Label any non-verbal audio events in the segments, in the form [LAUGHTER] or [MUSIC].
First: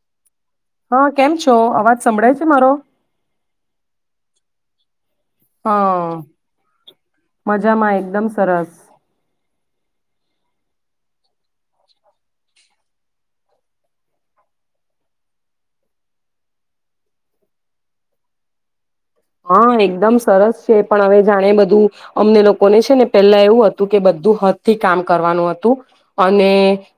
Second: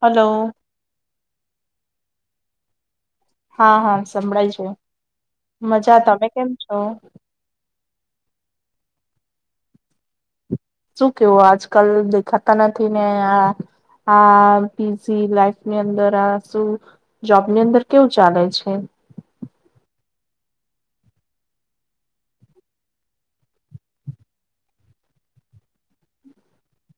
Hello. હા કેમ છો અવાજ સંભળાય છે મારો? હા હા સંભળાય છે. મજા હા તમે કેમ છો મજામાં એકદમ સરસ. શું કેવું આજકાલ દેખાતા નથી ને, આ આ બીઝી લાઈફની અંદર આ શું જોબની અંદર કેવું ચાલે છે? હા એકદમ સરસ છે. પણ હવે જાણે બધું અમને લોકોને છે. ને પેલા એવું હતું કે બધું હાથ થી કામ કરવાનું હતું. અને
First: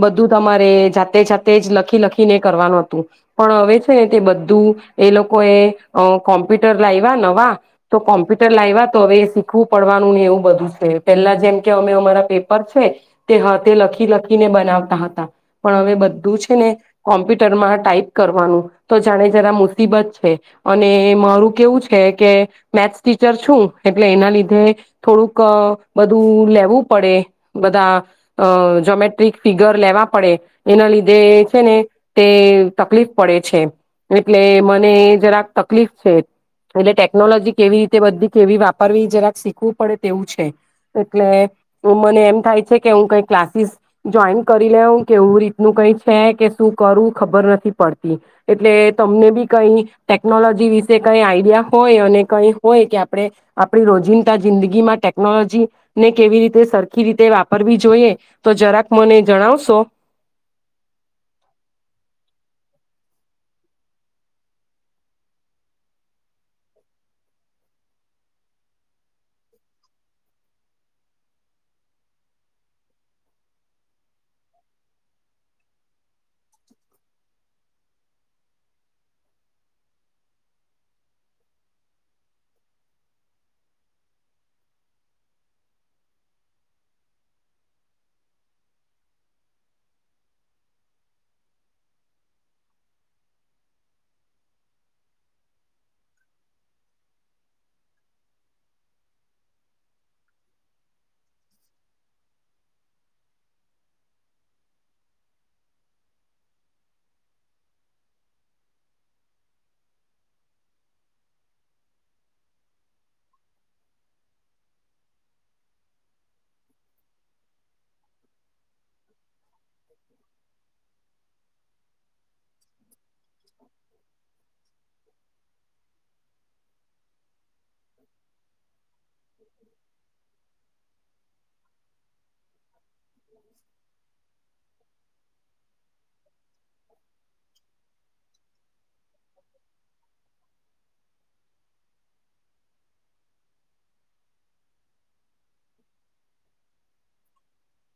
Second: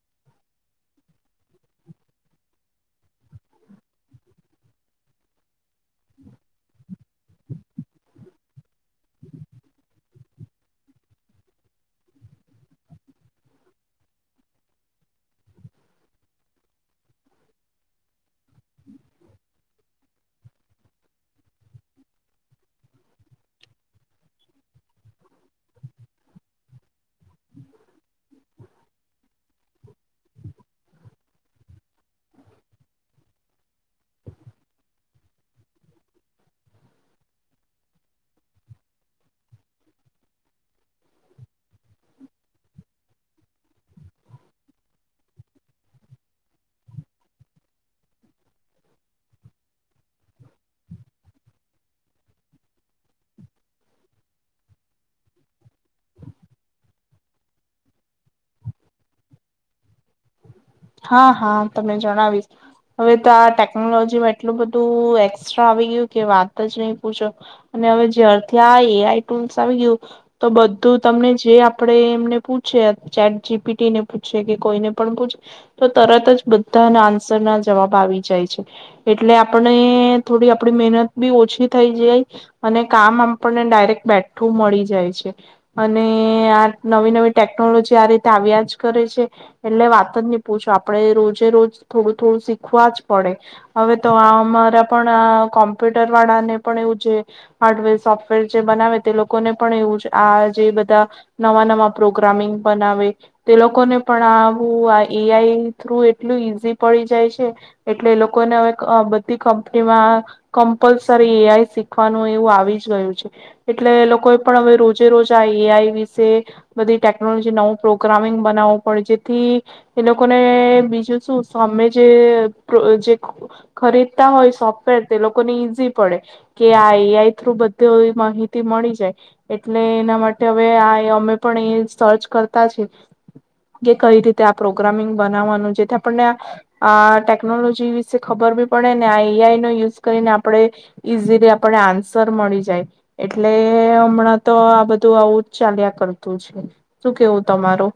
બધું તમારે જાતે જાતે જ લખી લખીને કરવાનું હતું પણ હવે છે ને તે બધું એ લોકોએ અ કોમ્પ્યુટર લાઈવા નવા તો કોમ્પ્યુટર લાયવા તો હવે શીખવું પડવાનું ને એવું બધું છે. પેલા જેમ કે અમે અમારા પેપર છે તે હાતે લખી લખીને બનાવતા હતા પણ હવે બધું છે ને કોમ્પ્યુટરમાં ટાઈપ કરવાનું તો જાણે જરા મુસીબત છે અને મારું કેવું છે કે મેથ્સ ટીચર છું, એટલે એના લીધે થોડુંક બધું લેવું પડે બધા અ જોમેટ્રિક ફિગર લેવા પડે એના લીધે છે ને તે તકલીફ પડે છે. એટલે મને જરાક તકલીફ છે. એટલે ટેકનોલોજી કેવી રીતે બધી કેવી વાપરવી જરાક શીખવું પડે તેવું છે. એટલે મને એમ થાય છે કે હું કઈ ક્લાસીસ જોઈન કરી લેઉ કેવું રીતનું કઈ છે કે શું કરું ખબર નથી પડતી એટલે તમને બી કઈ ટેકનોલોજી વિશે કઈ આઈડિયા હોય અને કઈ હોય કે આપણે આપણી રોજિંદા જિંદગીમાં ટેકનોલોજી ને કેવી રીતે સરખી રીતે વાપરવી જોઈએ તો જરાક મને જણાવશો. હા હા, તમે જણાવીશ, હવે તો આ ટેકનોલોજીમાં એટલું બધું એક્સ્ટ્રા આવી ગયું કે વાત જ નહી પૂછો અને હવે જ્યારથી આ એ આઈ ટુલ્સ આવી ગયું તો બધું તમને જે આપણેે એમને પૂછે ચેટ જી પી ટી ને પૂછે કે કોઈને પણ પૂછે તો તરત જ બધાના આન્સર ના જવાબ આવી જાય છે, એટલે આપણે થોડી આપડી મહેનત બી ઓછી થઈ જાય, અને કામ આપણને ડાયરેક્ટ બેઠું મળી જાય છે, અને આ નવી નવી ટેકનોલોજી આ રીતે આવ્યા જ કરે છે એટલે વાત જે ની પૂછો આપણે રોજે રોજ થોડું થોડું શીખવા જ પડે, હવે તો આ અમારા પણ કોમ્પ્યુટર વાળાને પણ એવું છે હાર્ડવેર સોફ્ટવેર જે બનાવે તે લોકોને પણ એવું જ આ જે બધા નવા નવા પ્રોગ્રામિંગ બનાવે તે લોકોને પણ આવું એ આઈ થ્રુ એટલું ઈઝી પડી જાય છે, એટલે એ લોકોને હવે બધી કંપનીમાં કમ્પલસરી એ આઈ શીખવાનું એવું આવી ગયું છે, એટલે એ લોકોએ પણ હવે રોજે રોજ આ એ આઈ વિશે બધી ટેકનોલોજી નવું પ્રોગ્રામિંગ બનાવવું પડે જેથી એ લોકોને બીજું શું સામે જે ખરીદતા હોય સોફ્ટવેર તે લોકોને ઈઝી પડે કે આ એ આઈ થ્રુ બધીવી માહિતી મળી જાય. એટલે એના માટે હવે આ અમે પણ એ સર્ચ કરતા છે. કે કઈ રી આ પ્રોગ્રામિંગ બનાવવાનું જેથી આપણને આ ટેકનોલોજી વિશે ખબર બી પડે, ને આ એઆઈ નો યુઝ કરીને આપણે ઈઝીલી આપણે આન્સર મળી જાય. એટલે હમણાં તો આ બધું આવું જ ચાલ્યા કરતું છે શું કેવું તમારું?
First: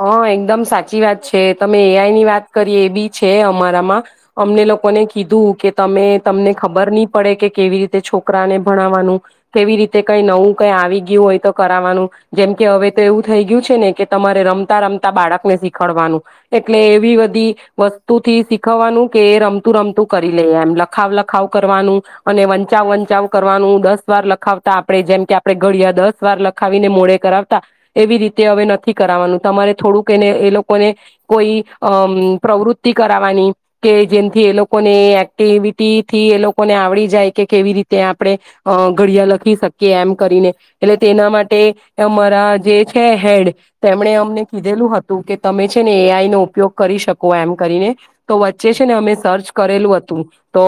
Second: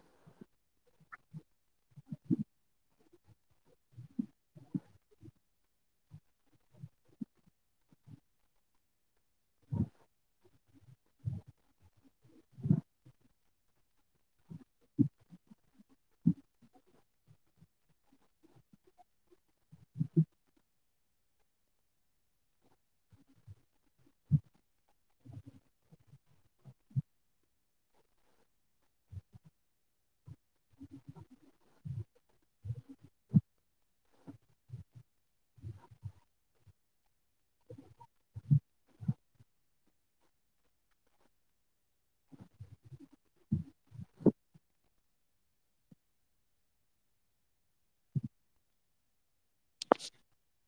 હા એકદમ સાચી વાત છે, તમે એઆઈની વાત કરી એ બી છે અમારામાં, અમને લોકોને કીધું કે તમે તમને ખબર નહી પડે કે કેવી રીતે છોકરાને ભણાવવાનું કેવી રીતે કઈ નવું કઈ આવી ગયું, હોય તો કરાવવાનું જેમ કે હવે તો એવું થઈ ગયું છે ને કે તમારે રમ રમતા રમતા બાળકને શીખડવાનું, એટલે એવી બધી વસ્તુથી શીખવવાનું કે એ રમતું રમતું કરી લે, એમ લખાવ લખાવ કરવાનું, અને વંચાવ વંચાવ કરવાનું, દસ વાર લખાવતા આપણે જેમ કે આપણે ઘડિયા દસ વાર લખાવીને મોઢે કરાવતા એવી રીતે હવે નથી કરવાનું. તમારે થોડુંક એને એ લોકોને કોઈ અ પ્રવૃતિ કરાવવાની કે જેમથી એ લોકોને એક્ટિવિટી થી એ લોકોને આવડી જાય કે કેવી રીતે આપણે અ ઘડિયા લખી શકીએ, એમ કરીને એટલે તેના માટે અમારા જે છે હેડ તેમણે અમ ને કીધેલું હતું, કે તમે છે ને એ આઈ નો ઉપયોગ કરી શકો, એમ કરીને તો વચ્ચે છે ને અમે સર્ચ કરેલું હતું તો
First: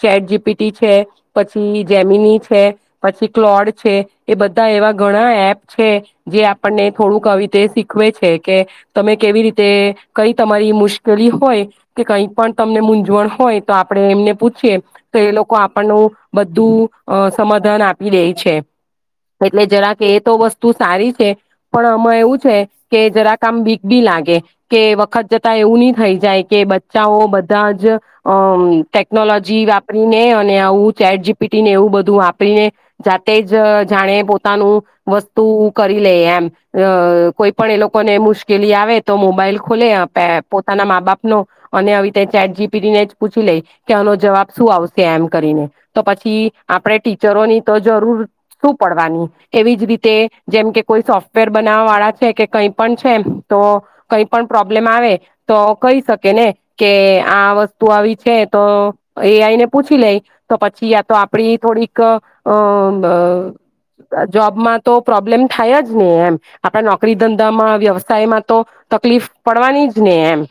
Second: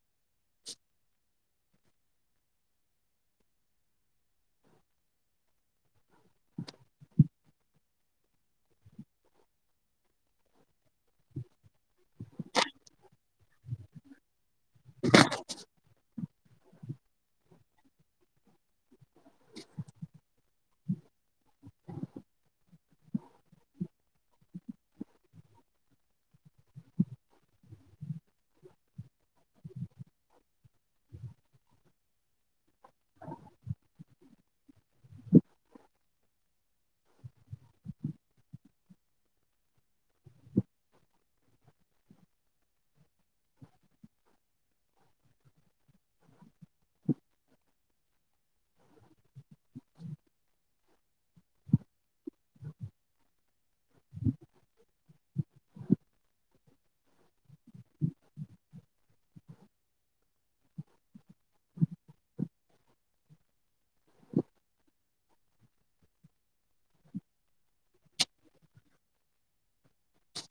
ચેટ જીપીટી છે, પછી જેમીની છે, પછી ક્લોડ છે એ બધા એવા ઘણા એપ છે જે આપણને થોડુંક આવી રીતે સી ખવે છે કે તમે કેવી રીતે કઈ તમારી મુશ્કેલી હોય, કે કઈ પણ તમને મૂઝવણ હોય તો આપડણે એમને પૂછ છે તો એ લોકો આપણનું બધું અ સમાધાન આપી દે છે, એટલે જરા કે એ તો વસ્તુ સારી છે, પણ આમાં એવું છે. કે જરા કામ બીક બી લાગે કે વખત જતા એવું નહી થઈ જાય, કે બચ્ચાઓ બધા જ અ ટેકનોલોજી વાપરીને અને આવું ચેટ જી પી ટીને એવું બધું વાપરીને જાતે જ જાણે પોતાનું વસ્તુ કરી લે એમ કોઈ પણ એ લોકોને મુશ્કેલી આવે તો, મોબાઈલ ખોલે પોતાના મા બાપનો અને આવી ચેટ જી પીને જ પૂછી લઈ કે આનો જવાબ શું આવશે, એમ કરીને તો પછી આપણે ટીચરોની તો જરૂર શું પડવાની એવી જ રીતે જેમ કે કોઈ સોફ્ટવેર બનાવવા વાળા છે કે કઈ પણ છે, તો કઈ પણ પ્રોબ્લેમ આવે તો કહી શકે ને કે આ વસ્તુ આવી છે તો એ આઈને પૂછી લેઈ તો પછી યા તો આપડી થોડીક અ જોબમાં તો પ્રોબ્લેમ થાય જ ને એમ આપણે નોકરી ધંધામાં વ્યવસાયમાં તો તકલીફ પડવાની જ ને એમ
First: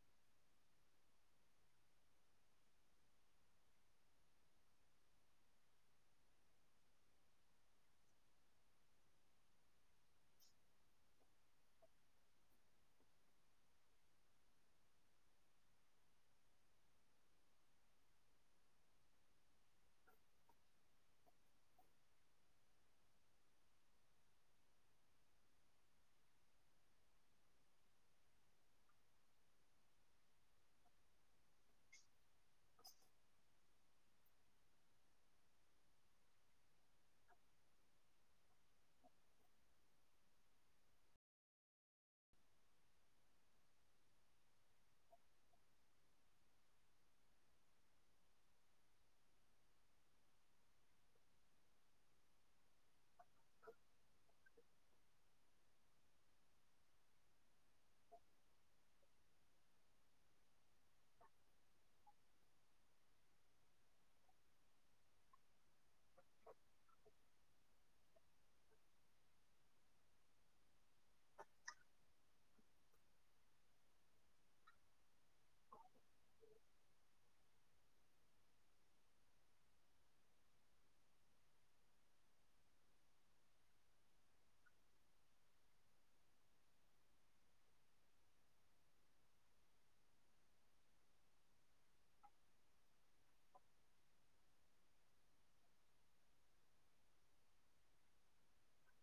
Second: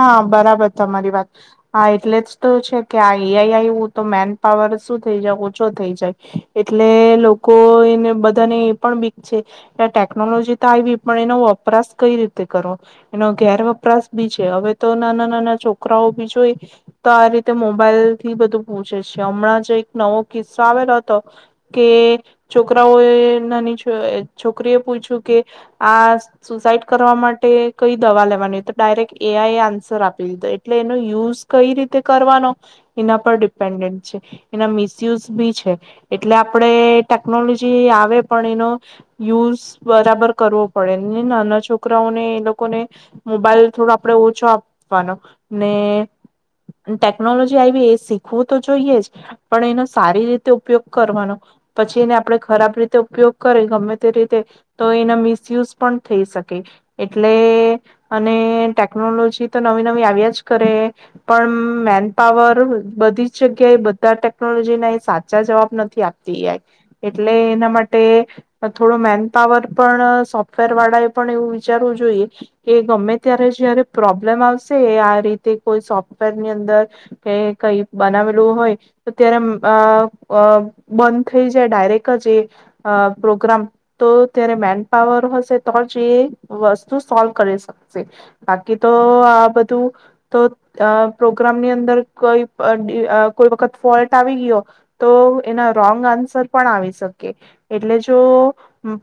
હા બરાબર તમારી વાત હા એટલે જ તો છે, કે આ એઆઈ આવું તો મેન પાવર શું થઈ જાય ઓછો થઈ જાય એટલે લોકો એને બધાને એ પણ બીક છે, કે ટેકનોલોજી તો આવી પણ એનો વપરાશ કઈ રીતે કરવો એનો ગેરવપરાશ બી છે. હવે તો નાના નાના છોકરાઓ બી જોઈ તો આ રીતે મોબાઈલ થી બધું પૂછે છે, હમણાં જ એક નવો કિસ્સો આવેલો હતો કે છોકરાઓ નાની છોકરી એ પૂછ્યું કે આ સુસાઈડ કરવા માટે કઈ દવા લેવાની તો ડાયરેક્ટ એ આઈ એ આન્સર આપી દીધો, એટલે એનો યુઝ કઈ રીતે કરવાનો એના પર ડિપેન્ડન્ટ છે, એના મિસયુઝ બી છે એટલે આપણેે ટેકનોલોજી આવે પણ એનો યુઝ બરાબર કરવો પડે, નાના છોકરાઓને એ લોકોને મોબાઈલ થોડો આપ ઓછો આપવાનો, ને ટેકનોલોજી આવી એ શીખવું તો જોઈએ, જ પણ એનો સારી રીતે ઉપયોગ કરવાનો પછી એને આપણે ખરાબ રીતે ઉપયોગ કરીએ ગમે તે રીતે તો એના મિસયુઝ પણ થઈ શકે એટલે અને ટેક ટેકનોલોજી તો નવી નવી આવ્યા જ કરે, પણ મેન પાવર બધી જ જગ્યાએ બધા ટેકનોલોજીના એ સાચા જવાબ નથી આપતા. એટલે એના માટે ટે થોડો મેન પાવર પણ સોફ્ટવેર વાળા એ પણ એવું વિચારવું જોઈએ, કે ગમે ત્યારે જયારે પ્રોબ્લેમ આવશે આ રીતે કોઈ સોફ્ટવેર ની અંદર કે કઈ બનાવેલું હોય, તો ત્યારે બંધ થઈ જાય ડાયરેક જ એ પ્રોગ્રામ તો ત્યારે મેન પાવર હશે તો જ એ વસ્તુ સોલ્વ કરી શકશે, બા તો આ બધું તો પ્રોગ્રામની અંદર કોઈ કોઈ વખત ફોલ્ટ આવી ગયો તો એના રોંગ આન્સર પણ આવી શકે, એટલે જો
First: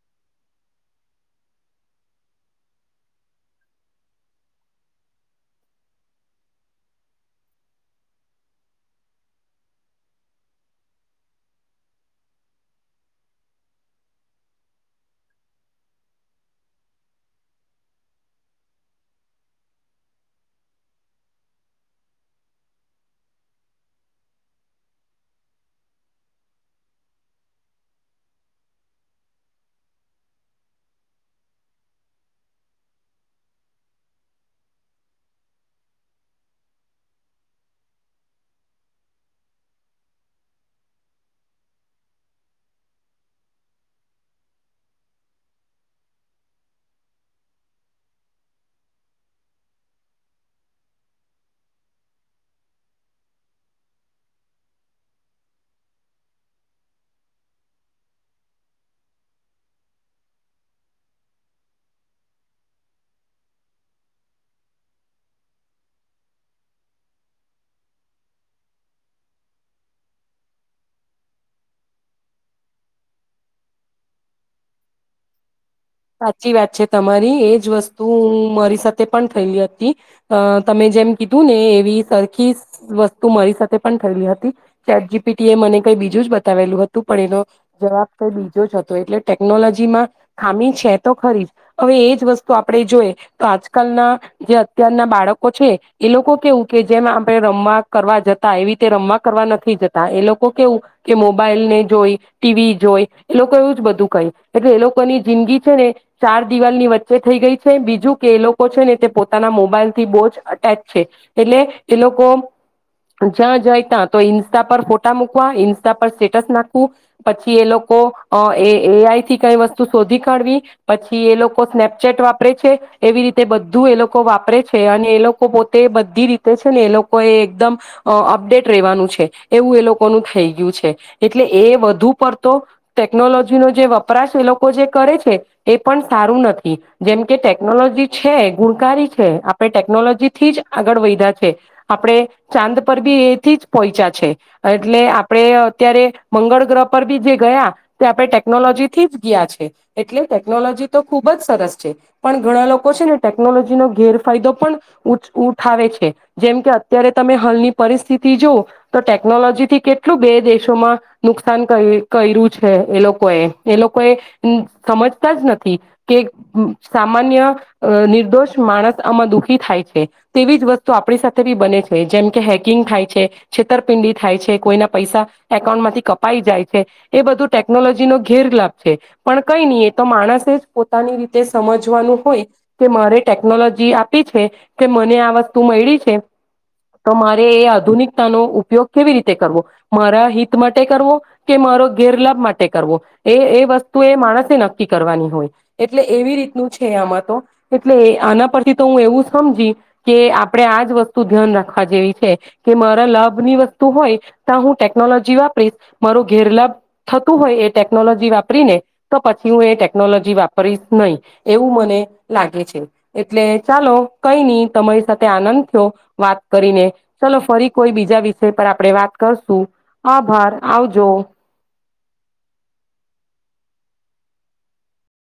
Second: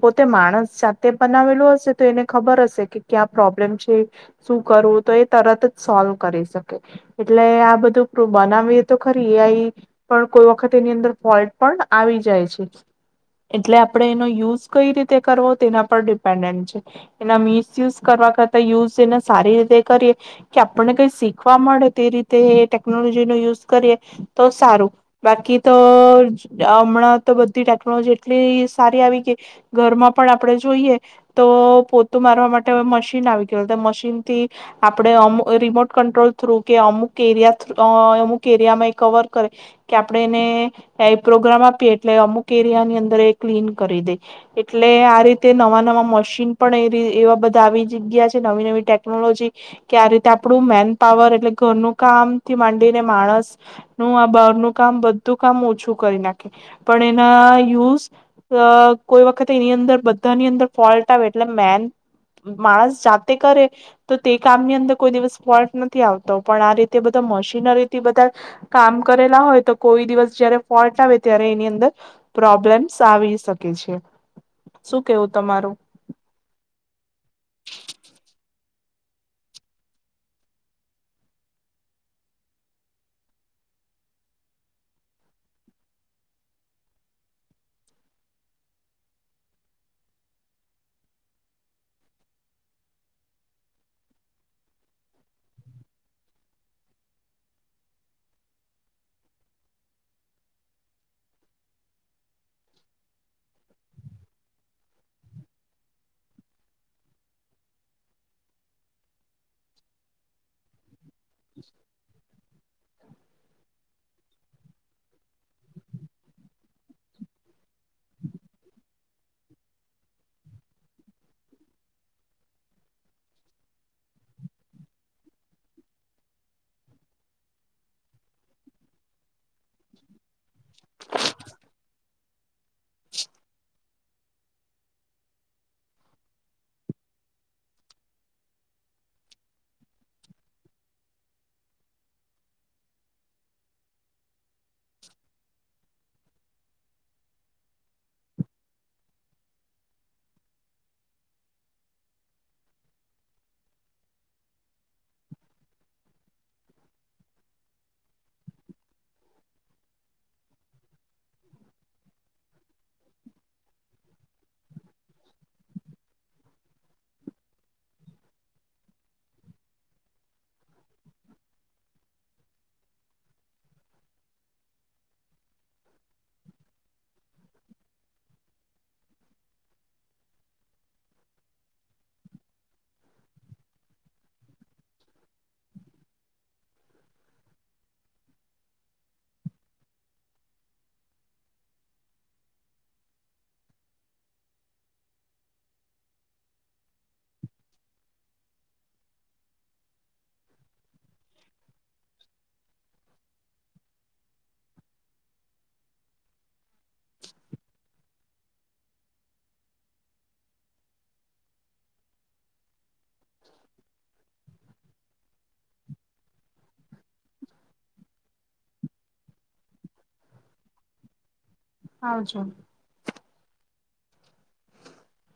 પોતે માણસ જાતે બનાવેલો હશે તો એને ખબર હશે કે ક્યા પ્રોબ્લેમ છે. શું કરવું તો એ તરત જ સોલ્વ કરી શકે, એટલે આ બધું બનાવીએ તો ખરી એઆઈ પણ કોઈ વખત એની અંદર ફોલ્ટ પણ આવી જાય છે, એટલે આપણે એનો યુઝ કઈ રીતે કરવો તેના પર ડિપેન્ડન્ટ છે, એના મિસયુઝ કરવા કરતા યુઝ એ સારી રીતે કરીએ, કે આપણને કઈ શીખવા મળે તે રીતે ટેકનોલોજી નો યુઝ કરીએ તો સારું બાકી તો હમણાં તો બધી ટેકનોલોજી એટલી સારી આવી ગઈ ઘરમાં પણ આપણે જોઈએ તો પોતું મારવા માટે મશીન આવી ગયું મશીન આપડે રિમોટ કટ્રોલ થ્રુ કે અમુક એરિયા અમુક એરિયામાં એ કવર કરે કે આપણે એને પ્રોગ્રામ આપીએ એટલે અમુક એરિયાની અંદર એ ક્લીન કરી દે એટલે આ રીતે નવા નવા મશીન પણ એવા બધા આવી જ ગ્યાં છે નવી નવીટેક ટેનોલોજી કે આ રીતે આપણું મેન પાવર એટલે ઘરનું કામથી માંડીને માણસનું આ બારનું કામ બધું કામ ઓછું કરી નાખે, પણ એના યુઝ કોઈ વખત એની અંદર બધાની અંદર ફોલ્ટ આવે એટલે મેન માણસ જાતે કરે. તો તે કામની અંદર કોઈ દિવસ ફોલ્ટ નથી આવતો, પણ આ રીતે બધા મશીનરીથી બધા કામ કરેલા હોય તો કોઈ દિવસ જયારે ફોલ્ટ આવે ત્યારે એની અંદર પ્રોબ્લેમ્સ આવી શકે છે, શું કેવું તમારું? સાચી વાત છે તમારી, એજ વસ્તુ મારી સાથે પણ થયેલી હતી, અ તમે જેમ કીધું ને એવી સરખી વસ્તુ મારી સાથે પણ થયેલી હતી, ચેટ જી પી ટી એ મને કઈ બીજું જ બતાવેલું હતું પણ એનો જવાબ કઈ બીજો જ હતો એટલે ટેકનોલોજીમાં ખામી છે. તો ખરી જ હવે એજ વસ્તુ આપણે જોઈએ તો આજકાલના જે અત્યારના બાળકો છે એ લોકો કેવું કે જેમ આપણે રમવા કરવા જતા એવી રીતે રમવા કરવા નથી જતા, એ લોકો કેવું કે મોબાઈલને જોઈ ટીવી જોઈ એ લોકો એવું જ બધું કહી એટલે એ લોકોની જિંદગી ને ચાર દિવાલ ની વચ્ચે થઈ ગઈ છે બીજું કે એ લોકો છે ને તે પોતાના મોબાઈલ થી બહ જ અટેચ છે એટલે એ લોકો જ્યાં જાય ત્યા. તો ઈન્સ્ટા પર ફોટા મૂકવા ઈન્સ્ટા પર સ્ટેટસ નાખવું પછી એ લોકો અ એ એઆઈ થી કઈ વસ્તુ શોધી કાઢવી. પછી એ લોકો સ્નેપચેટ વાપરે છે એવી રીતે બધું એ લોકો વાપરે છે અને એ લોકો પોતે બધી રીતે છે ને એ લોકો એ એકદમ અપડેટ રેવાનું છે એવું એ લોકોનું થઈ ગયું છે એટલે એ વધુ પડતો ટેકનોલોજીનો જે વપરાશ એ લોકો જે કરે છે એ પણ સારું નથી જેમ કે ટેકનોલોજી છે ગુણકારી છે આપણે ટેકનોલોજીથી જ આગળ વયધા છે આપણે ચાંદ પર બી એથી જ પહોંચ્યા છે એટલે આપણે અત્યારે મંગળ ગ્રહ પર બી જે ગયા તે આપણે ટેકનોલોજીથી જ ગયા છે એટલે ટેકનોલોજી તો ખુબ જ સરસ છે પણ ઘણા લોકો છે ને ટેકનોલોજીનો ગેરફાયદો પણ ઉ ઉઠાવે છે જેમ કે અત્યારે તમે હાલની પરિસ્થિતિ જો તો ટેકનોલોજી થી કેટલું બે દેશોમાં નુકસાન કર કર્યું છે એ લોકોએ એ લોકોએ સમજ [UNINTELLIGIBLE] નથી કે સામાન્ય અ નિર્દોષ માણસ આમાં દુઃખી થાય છે તેવી જ વસ્તુ આપણી સાથે બી બને છે જેમ કે હેકિંગ થાય છે છેતરપિંડી થાય છે કોઈના પૈસા એકાઉન્ટ માંથી કપાઈ જાય છે એ બધું ટેકનોલોજી નો ઘેરલાાભ છે. પણ કઈ નહી. તો માણસે જ પોતાની રીતે સમજવાનું હોય કે મારે ટેકનોલોજી આપી છે કે મને આ વસ્તુ મળી છે તો મારે એ આધુનિકતાનો ઉપયોગ કેવી રીતે કરવો મારા હિત માટે કરવો કે મારો ગેરલાભ માટે કરવો એ એ વસ્તુ એ માણસે ન કરવાની હોય એટલે એવી રીતનું છે આમાં તો એટલે આના પરથી તો હું એવું સમજી કે આપડે આજ વસ્તુ ધ્યાન રાખવા જેવી છે કે મારા લાભ ની વસ્તુ હોય તો હું ટેકનોલોજી વાપરીશ મારો ઘેરલાભ થતું હોય એ ટેકનોલોજી વાપરીને તો હું એ ટેકનોલોજી વાપરીશ નહી એવું મને લાગે છે એટલે ચાલો કઈ નહી તમારી સાથે આનંદ થયો વાત કરીને ચલો ફરી કોઈ બીજા વિષય પર આપણે વાત કરશું આભાર આવજો. હાજો